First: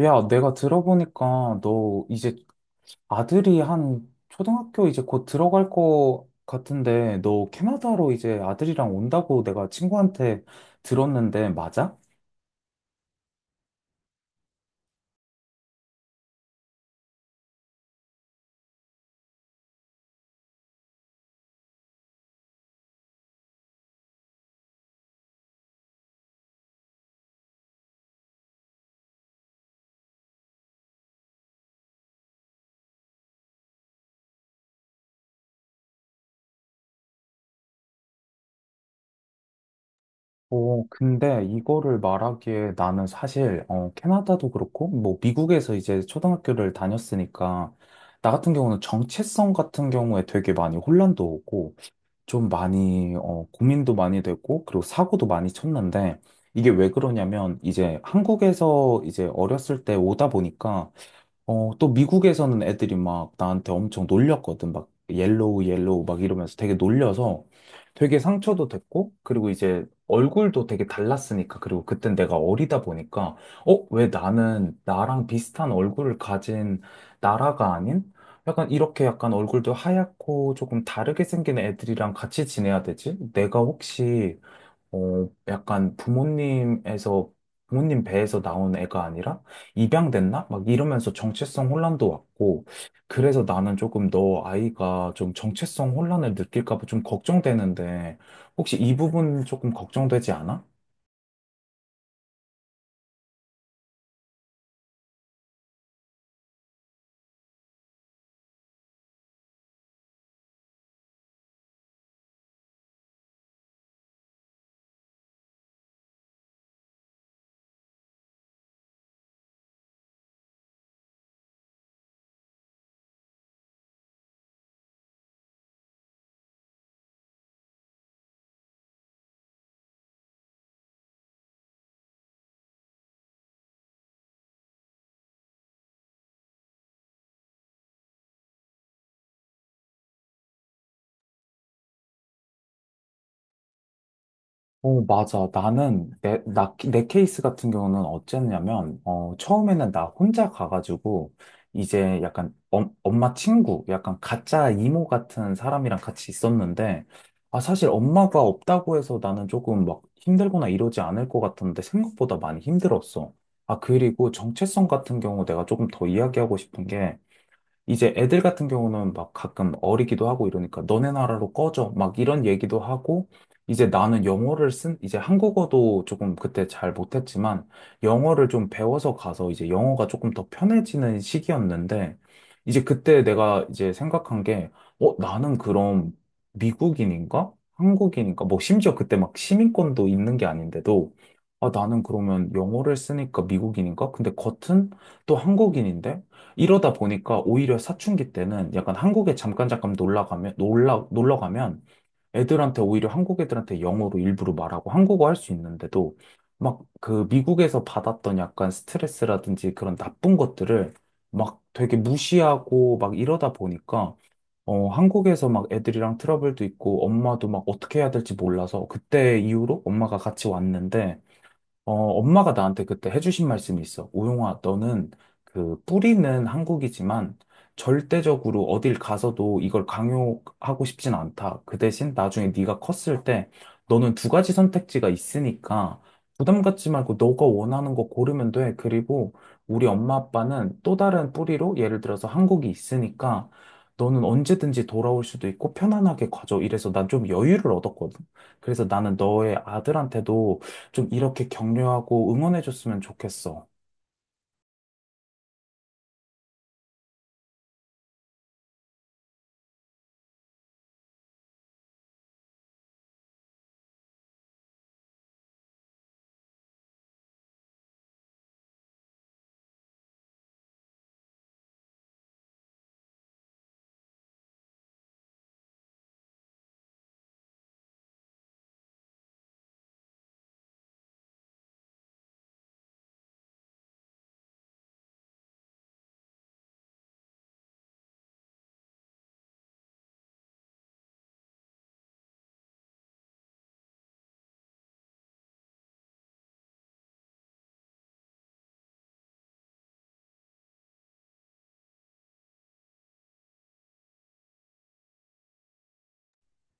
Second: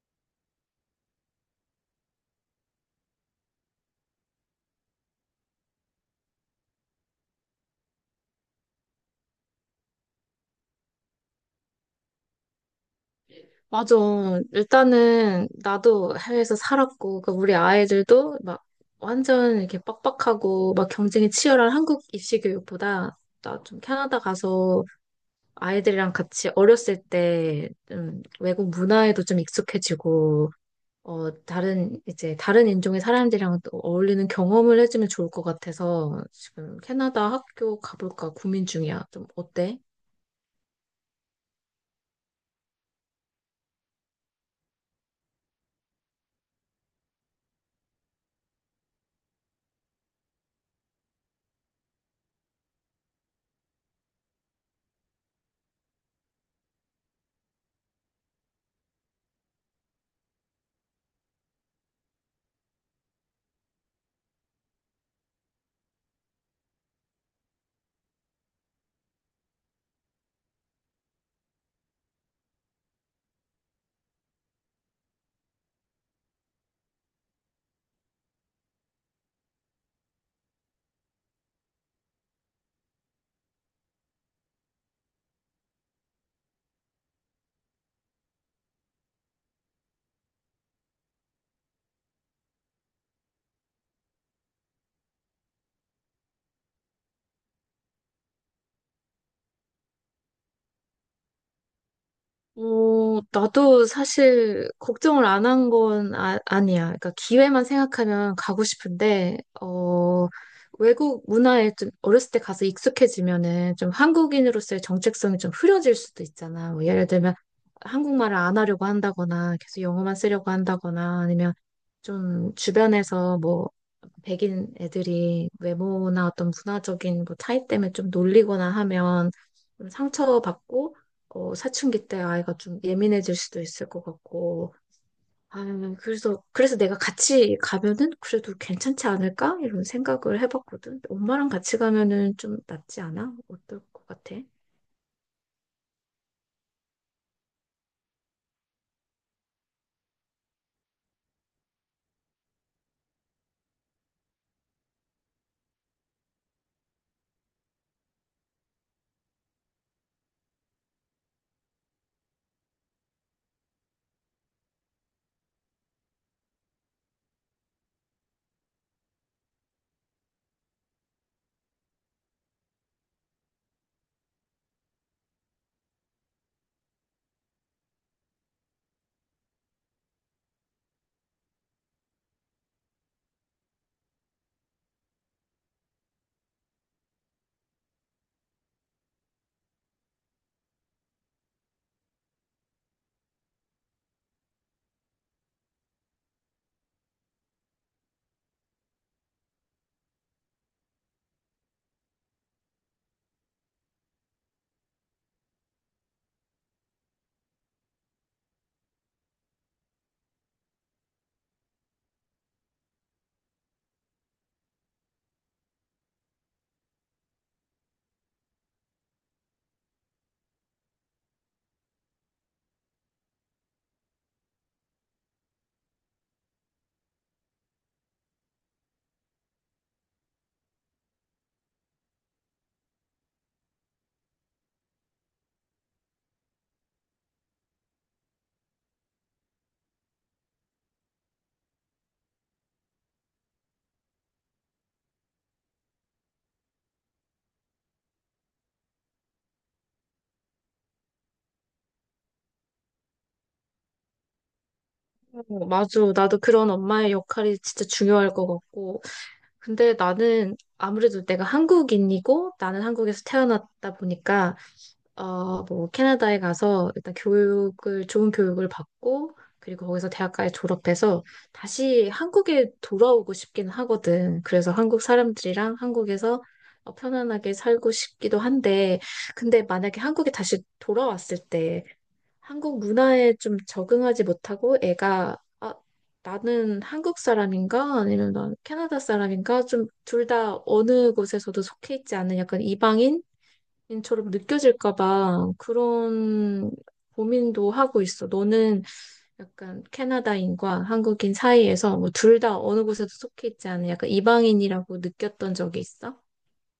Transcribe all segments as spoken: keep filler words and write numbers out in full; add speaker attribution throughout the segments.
Speaker 1: 야, 내가 들어보니까 너 이제 아들이 한 초등학교 이제 곧 들어갈 거 같은데 너 캐나다로 이제 아들이랑 온다고 내가 친구한테 들었는데 맞아?
Speaker 2: 맞아. 일단은 나도 해외에서 살았고, 그 우리 아이들도 막 완전 이렇게 빡빡하고 막 경쟁이 치열한 한국 입시 교육보다 나 좀 캐나다 가서 아이들이랑 같이 어렸을 때 좀 외국 문화에도 좀 익숙해지고, 어, 다른 이제 다른 인종의 사람들이랑 또 어울리는 경험을 해주면 좋을 것 같아서 지금 캐나다 학교 가볼까 고민 중이야. 좀 어때?
Speaker 1: 어, 근데 이거를 말하기에 나는 사실 어, 캐나다도 그렇고 뭐 미국에서 이제 초등학교를 다녔으니까 나 같은 경우는 정체성 같은 경우에 되게 많이 혼란도 오고 좀 많이, 어, 고민도 많이 됐고, 그리고 사고도 많이 쳤는데, 이게 왜 그러냐면, 이제 한국에서 이제 어렸을 때 오다 보니까, 어, 또 미국에서는 애들이 막 나한테 엄청 놀렸거든. 막 옐로우, 옐로우 막 이러면서 되게 놀려서 되게 상처도 됐고, 그리고 이제 얼굴도 되게 달랐으니까, 그리고 그땐 내가 어리다 보니까, 어, 왜 나는 나랑 비슷한 얼굴을 가진 나라가 아닌? 약간 이렇게 약간 얼굴도 하얗고 조금 다르게 생긴 애들이랑 같이 지내야 되지? 내가 혹시 어, 약간 부모님에서, 부모님 배에서 나온 애가 아니라 입양됐나? 막 이러면서 정체성 혼란도 왔고, 그래서 나는 조금 너 아이가 좀 정체성 혼란을 느낄까 봐 좀 걱정되는데, 혹시 이 부분 조금 걱정되지 않아?
Speaker 2: 어, 나도 사실 걱정을 안 한 건 아, 아니야. 그러니까 기회만 생각하면 가고 싶은데, 어, 외국 문화에 좀 어렸을 때 가서 익숙해지면은 좀 한국인으로서의 정체성이 좀 흐려질 수도 있잖아. 뭐 예를 들면 한국말을 안 하려고 한다거나 계속 영어만 쓰려고 한다거나 아니면 좀 주변에서 뭐 백인 애들이 외모나 어떤 문화적인 뭐 차이 때문에 좀 놀리거나 하면 좀 상처받고 어, 사춘기 때 아이가 좀 예민해질 수도 있을 것 같고, 아, 그래서, 그래서 내가 같이 가면은 그래도 괜찮지 않을까? 이런 생각을 해봤거든. 엄마랑 같이 가면은 좀 낫지 않아? 어떨 것 같아?
Speaker 1: 어, 맞아. 나는, 내, 나, 내 케이스 같은 경우는 어쨌냐면, 어, 처음에는 나 혼자 가가지고, 이제 약간 엄, 엄마 친구, 약간 가짜 이모 같은 사람이랑 같이 있었는데, 아, 사실 엄마가 없다고 해서 나는 조금 막 힘들거나 이러지 않을 것 같았는데, 생각보다 많이 힘들었어. 아, 그리고 정체성 같은 경우 내가 조금 더 이야기하고 싶은 게, 이제 애들 같은 경우는 막 가끔 어리기도 하고 이러니까 너네 나라로 꺼져 막 이런 얘기도 하고 이제 나는 영어를 쓴 이제 한국어도 조금 그때 잘 못했지만 영어를 좀 배워서 가서 이제 영어가 조금 더 편해지는 시기였는데 이제 그때 내가 이제 생각한 게 어, 나는 그럼 미국인인가? 한국인인가? 뭐 심지어 그때 막 시민권도 있는 게 아닌데도 아, 나는 그러면 영어를 쓰니까 미국인인가? 근데 겉은 또 한국인인데? 이러다 보니까 오히려 사춘기 때는 약간 한국에 잠깐 잠깐 놀러 가면, 놀러, 놀러 가면 애들한테 오히려 한국 애들한테 영어로 일부러 말하고 한국어 할 수 있는데도 막 그 미국에서 받았던 약간 스트레스라든지 그런 나쁜 것들을 막 되게 무시하고 막 이러다 보니까 어, 한국에서 막 애들이랑 트러블도 있고 엄마도 막 어떻게 해야 될지 몰라서 그때 이후로 엄마가 같이 왔는데 어, 엄마가 나한테 그때 해주신 말씀이 있어. 우용아, 너는 그 뿌리는 한국이지만 절대적으로 어딜 가서도 이걸 강요하고 싶진 않다. 그 대신 나중에 네가 컸을 때 너는 두 가지 선택지가 있으니까 부담 갖지 말고 너가 원하는 거 고르면 돼. 그리고 우리 엄마 아빠는 또 다른 뿌리로 예를 들어서 한국이 있으니까 너는 언제든지 돌아올 수도 있고 편안하게 가져. 이래서 난 좀 여유를 얻었거든. 그래서 나는 너의 아들한테도 좀 이렇게 격려하고 응원해줬으면 좋겠어.
Speaker 2: 어, 맞아. 나도 그런 엄마의 역할이 진짜 중요할 것 같고. 근데 나는 아무래도 내가 한국인이고, 나는 한국에서 태어났다 보니까, 어, 뭐 캐나다에 가서 일단 교육을 좋은 교육을 받고 그리고 거기서 대학까지 졸업해서 다시 한국에 돌아오고 싶긴 하거든. 그래서 한국 사람들이랑 한국에서 어, 편안하게 살고 싶기도 한데 근데 만약에 한국에 다시 돌아왔을 때 한국 문화에 좀 적응하지 못하고 애가 아, 나는 한국 사람인가? 아니면 난 캐나다 사람인가? 좀 둘 다 어느 곳에서도 속해 있지 않은 약간 이방인? 인처럼 느껴질까봐 그런 고민도 하고 있어. 너는 약간 캐나다인과 한국인 사이에서 뭐 둘 다 어느 곳에도 속해 있지 않은 약간 이방인이라고 느꼈던 적이 있어?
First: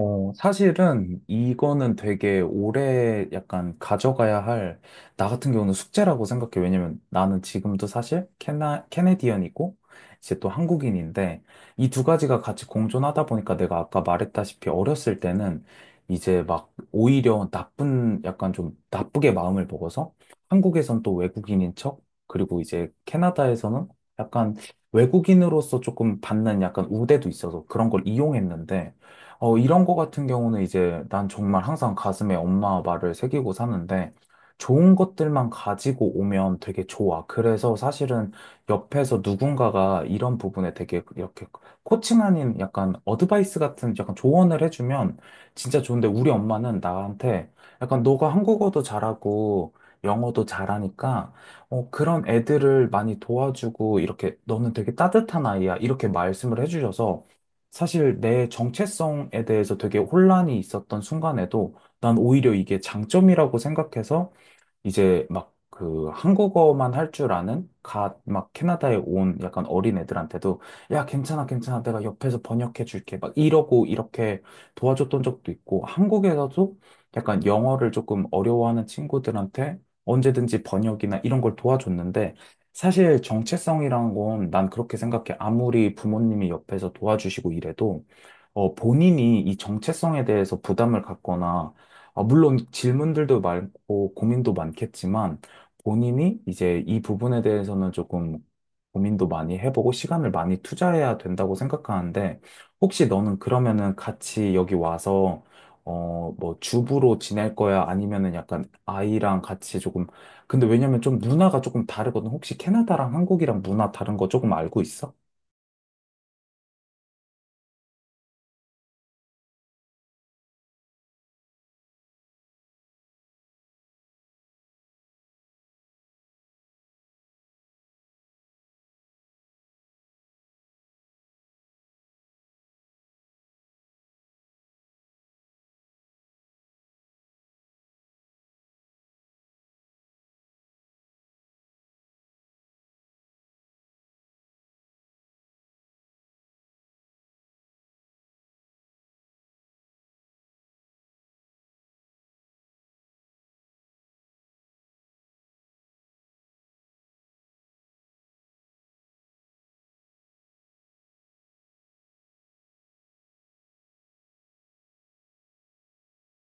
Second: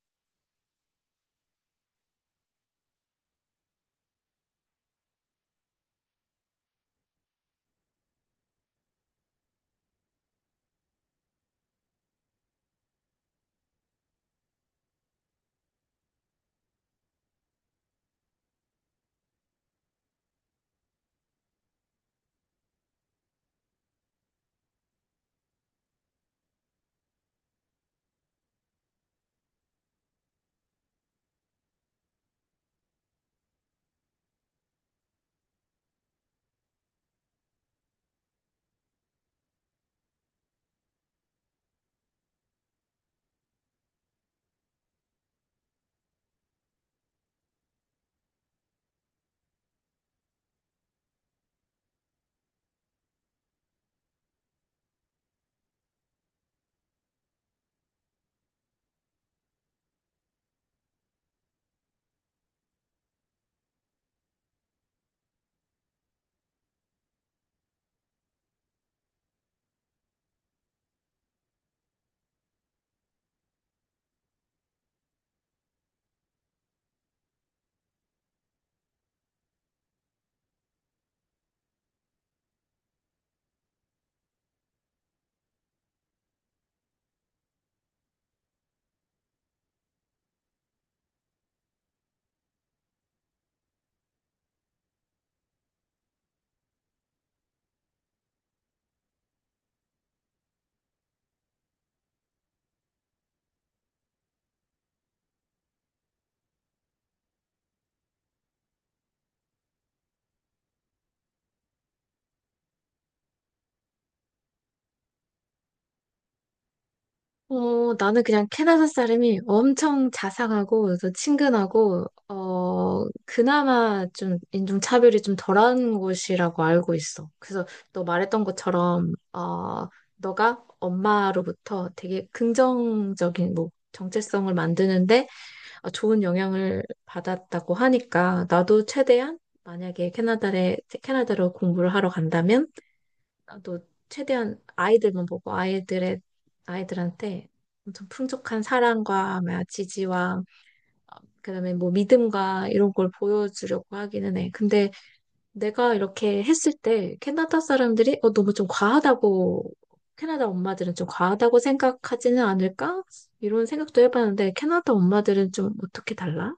Speaker 1: 어, 사실은 이거는 되게 오래 약간 가져가야 할, 나 같은 경우는 숙제라고 생각해. 왜냐면 나는 지금도 사실 캐나, 캐네디언이고, 이제 또 한국인인데, 이 두 가지가 같이 공존하다 보니까 내가 아까 말했다시피 어렸을 때는 이제 막 오히려 나쁜, 약간 좀 나쁘게 마음을 먹어서 한국에선 또 외국인인 척, 그리고 이제 캐나다에서는 약간 외국인으로서 조금 받는 약간 우대도 있어서 그런 걸 이용했는데, 어, 이런 거 같은 경우는 이제 난 정말 항상 가슴에 엄마 말을 새기고 사는데 좋은 것들만 가지고 오면 되게 좋아. 그래서 사실은 옆에서 누군가가 이런 부분에 되게 이렇게 코칭 아닌 약간 어드바이스 같은 약간 조언을 해주면 진짜 좋은데 우리 엄마는 나한테 약간 너가 한국어도 잘하고 영어도 잘하니까 어, 그런 애들을 많이 도와주고 이렇게 너는 되게 따뜻한 아이야. 이렇게 말씀을 해주셔서 사실 내 정체성에 대해서 되게 혼란이 있었던 순간에도 난 오히려 이게 장점이라고 생각해서 이제 막 그 한국어만 할 줄 아는 갓 막 캐나다에 온 약간 어린 애들한테도 야, 괜찮아, 괜찮아. 내가 옆에서 번역해 줄게. 막 이러고 이렇게 도와줬던 적도 있고 한국에서도 약간 영어를 조금 어려워하는 친구들한테 언제든지 번역이나 이런 걸 도와줬는데 사실 정체성이란 건 난 그렇게 생각해. 아무리 부모님이 옆에서 도와주시고 이래도 어, 본인이 이 정체성에 대해서 부담을 갖거나 아, 물론 질문들도 많고 고민도 많겠지만 본인이 이제 이 부분에 대해서는 조금 고민도 많이 해보고 시간을 많이 투자해야 된다고 생각하는데 혹시 너는 그러면은 같이 여기 와서 어, 뭐 주부로 지낼 거야? 아니면은 약간 아이랑 같이 조금 근데 왜냐면 좀 문화가 조금 다르거든. 혹시 캐나다랑 한국이랑 문화 다른 거 조금 알고 있어?
Speaker 2: 어, 나는 그냥 캐나다 사람이 엄청 자상하고, 그래서 친근하고, 어, 그나마 좀 인종차별이 좀 덜한 곳이라고 알고 있어. 그래서 너 말했던 것처럼, 어, 너가 엄마로부터 되게 긍정적인, 뭐, 정체성을 만드는데 어, 좋은 영향을 받았다고 하니까, 나도 최대한 만약에 캐나다에, 캐나다로 공부를 하러 간다면, 나도 최대한 아이들만 보고 아이들의 아이들한테 엄청 풍족한 사랑과 뭐야, 지지와 그다음에 뭐 믿음과 이런 걸 보여주려고 하기는 해. 근데 내가 이렇게 했을 때 캐나다 사람들이 어 너무 좀 과하다고 캐나다 엄마들은 좀 과하다고 생각하지는 않을까? 이런 생각도 해봤는데 캐나다 엄마들은 좀 어떻게 달라?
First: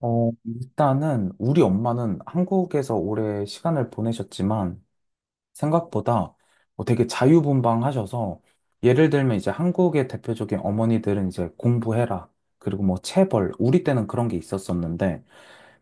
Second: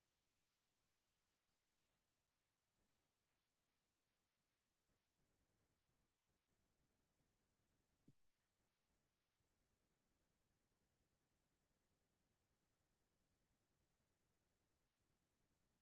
Speaker 1: 어, 일단은 우리 엄마는 한국에서 오래 시간을 보내셨지만 생각보다 뭐 되게 자유분방하셔서 예를 들면 이제 한국의 대표적인 어머니들은 이제 공부해라. 그리고 뭐 체벌. 우리 때는 그런 게 있었었는데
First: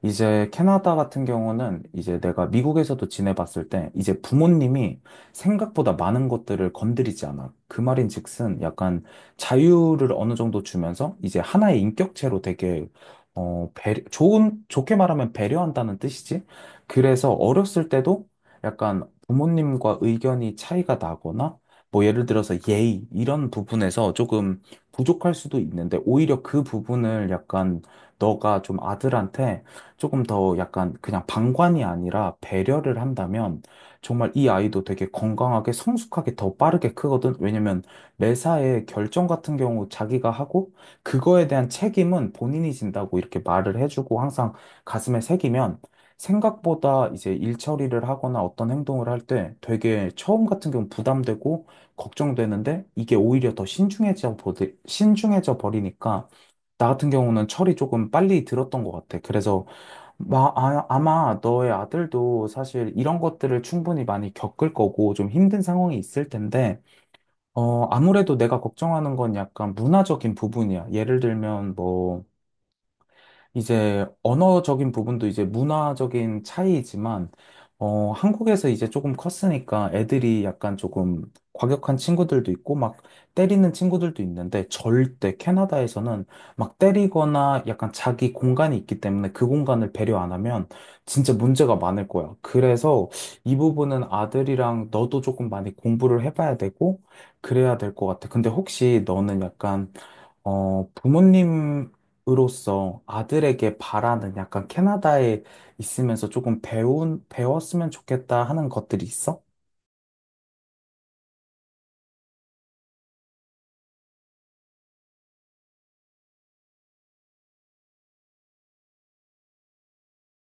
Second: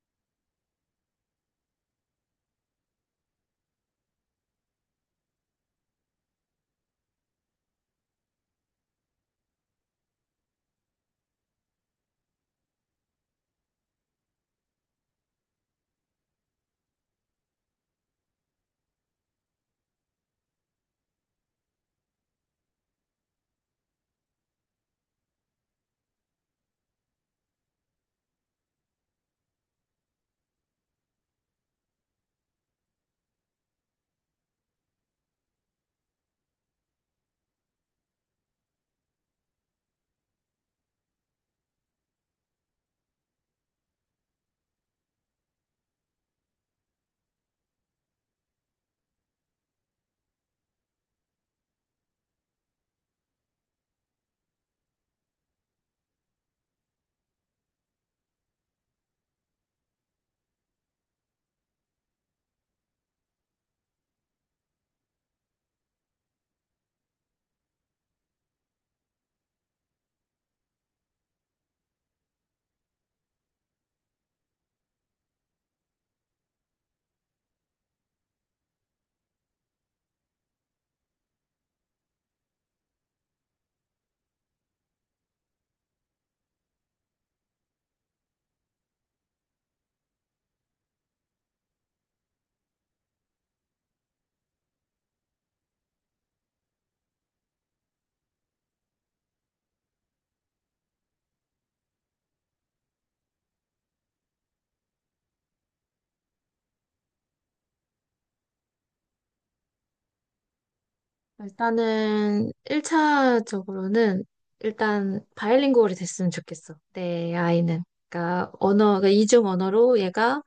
Speaker 1: 이제 캐나다 같은 경우는 이제 내가 미국에서도 지내봤을 때 이제 부모님이 생각보다 많은 것들을 건드리지 않아. 그 말인즉슨 약간 자유를 어느 정도 주면서 이제 하나의 인격체로 되게 어, 배 좋은, 좋게 말하면 배려한다는 뜻이지. 그래서 어렸을 때도 약간 부모님과 의견이 차이가 나거나 뭐 예를 들어서 예의 이런 부분에서 조금 부족할 수도 있는데 오히려 그 부분을 약간 너가 좀 아들한테 조금 더 약간 그냥 방관이 아니라 배려를 한다면 정말 이 아이도 되게 건강하게 성숙하게 더 빠르게 크거든. 왜냐면 매사에 결정 같은 경우 자기가 하고 그거에 대한 책임은 본인이 진다고 이렇게 말을 해주고 항상 가슴에 새기면 생각보다 이제 일 처리를 하거나 어떤 행동을 할 때 되게 처음 같은 경우 부담되고 걱정되는데 이게 오히려 더 신중해져 버리, 신중해져 버리니까 나 같은 경우는 철이 조금 빨리 들었던 것 같아. 그래서 마, 아, 아마 너의 아들도 사실 이런 것들을 충분히 많이 겪을 거고 좀 힘든 상황이 있을 텐데, 어, 아무래도 내가 걱정하는 건 약간 문화적인 부분이야. 예를 들면 뭐, 이제 언어적인 부분도 이제 문화적인 차이이지만, 어, 한국에서 이제 조금 컸으니까 애들이 약간 조금 과격한 친구들도 있고, 막 때리는 친구들도 있는데, 절대 캐나다에서는 막 때리거나 약간 자기 공간이 있기 때문에 그 공간을 배려 안 하면 진짜 문제가 많을 거야. 그래서 이 부분은 아들이랑 너도 조금 많이 공부를 해봐야 되고, 그래야 될 것 같아. 근데 혹시 너는 약간 어, 부모님으로서 아들에게 바라는 약간 캐나다에 있으면서 조금 배운, 배웠으면 좋겠다 하는 것들이 있어?
Speaker 2: 일단은 일 차적으로는 일단 바이링구얼이 됐으면 좋겠어. 내 아이는. 그러니까 언어, 그 이중 언어로 얘가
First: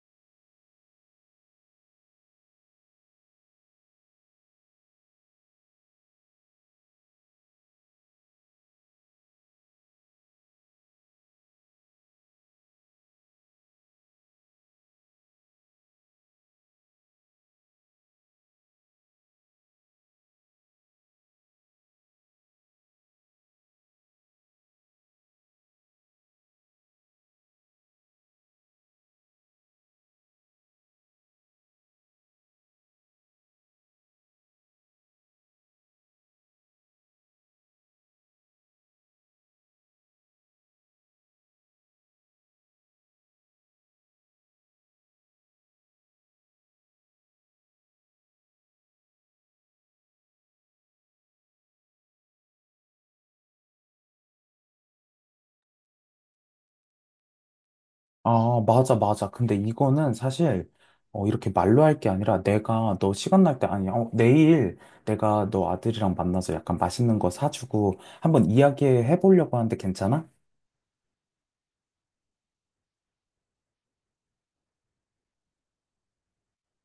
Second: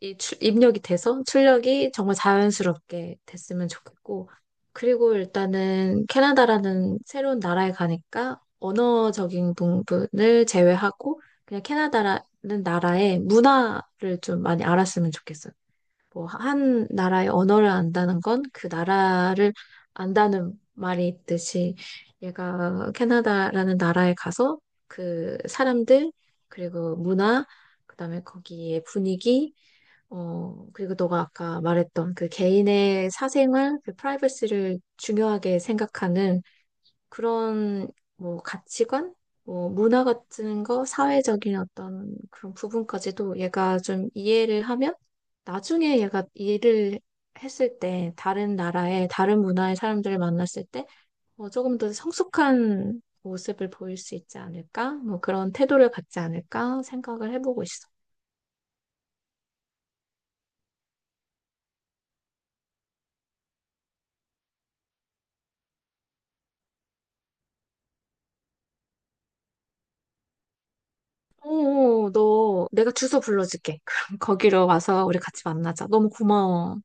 Speaker 2: 이 출, 입력이 돼서 출력이 정말 자연스럽게 됐으면 좋겠고. 그리고 일단은 캐나다라는 새로운 나라에 가니까 언어적인 부분을 제외하고 그냥 캐나다라는 나라의 문화를 좀 많이 알았으면 좋겠어. 뭐, 한 나라의 언어를 안다는 건 그 나라를 안다는 말이 있듯이 얘가 캐나다라는 나라에 가서 그 사람들, 그리고 문화, 그다음에 거기에 분위기, 어, 그리고 너가 아까 말했던 그 개인의 사생활, 그 프라이버시를 중요하게 생각하는 그런 뭐 가치관, 뭐 문화 같은 거, 사회적인 어떤 그런 부분까지도 얘가 좀 이해를 하면 나중에 얘가 일을 했을 때 다른 나라의 다른 문화의 사람들을 만났을 때 뭐 조금 더 성숙한 모습을 보일 수 있지 않을까? 뭐 그런 태도를 갖지 않을까 생각을 해보고 있어.
Speaker 1: 아, 맞아, 맞아. 근데 이거는 사실, 어, 이렇게 말로 할 게 아니라 내가 너 시간 날 때, 아니, 어, 내일 내가 너 아들이랑 만나서 약간 맛있는 거 사주고 한번 이야기해 보려고 하는데 괜찮아?
Speaker 2: 오, 너 내가 주소 불러줄게. 그럼 거기로 와서 우리 같이 만나자. 너무 고마워.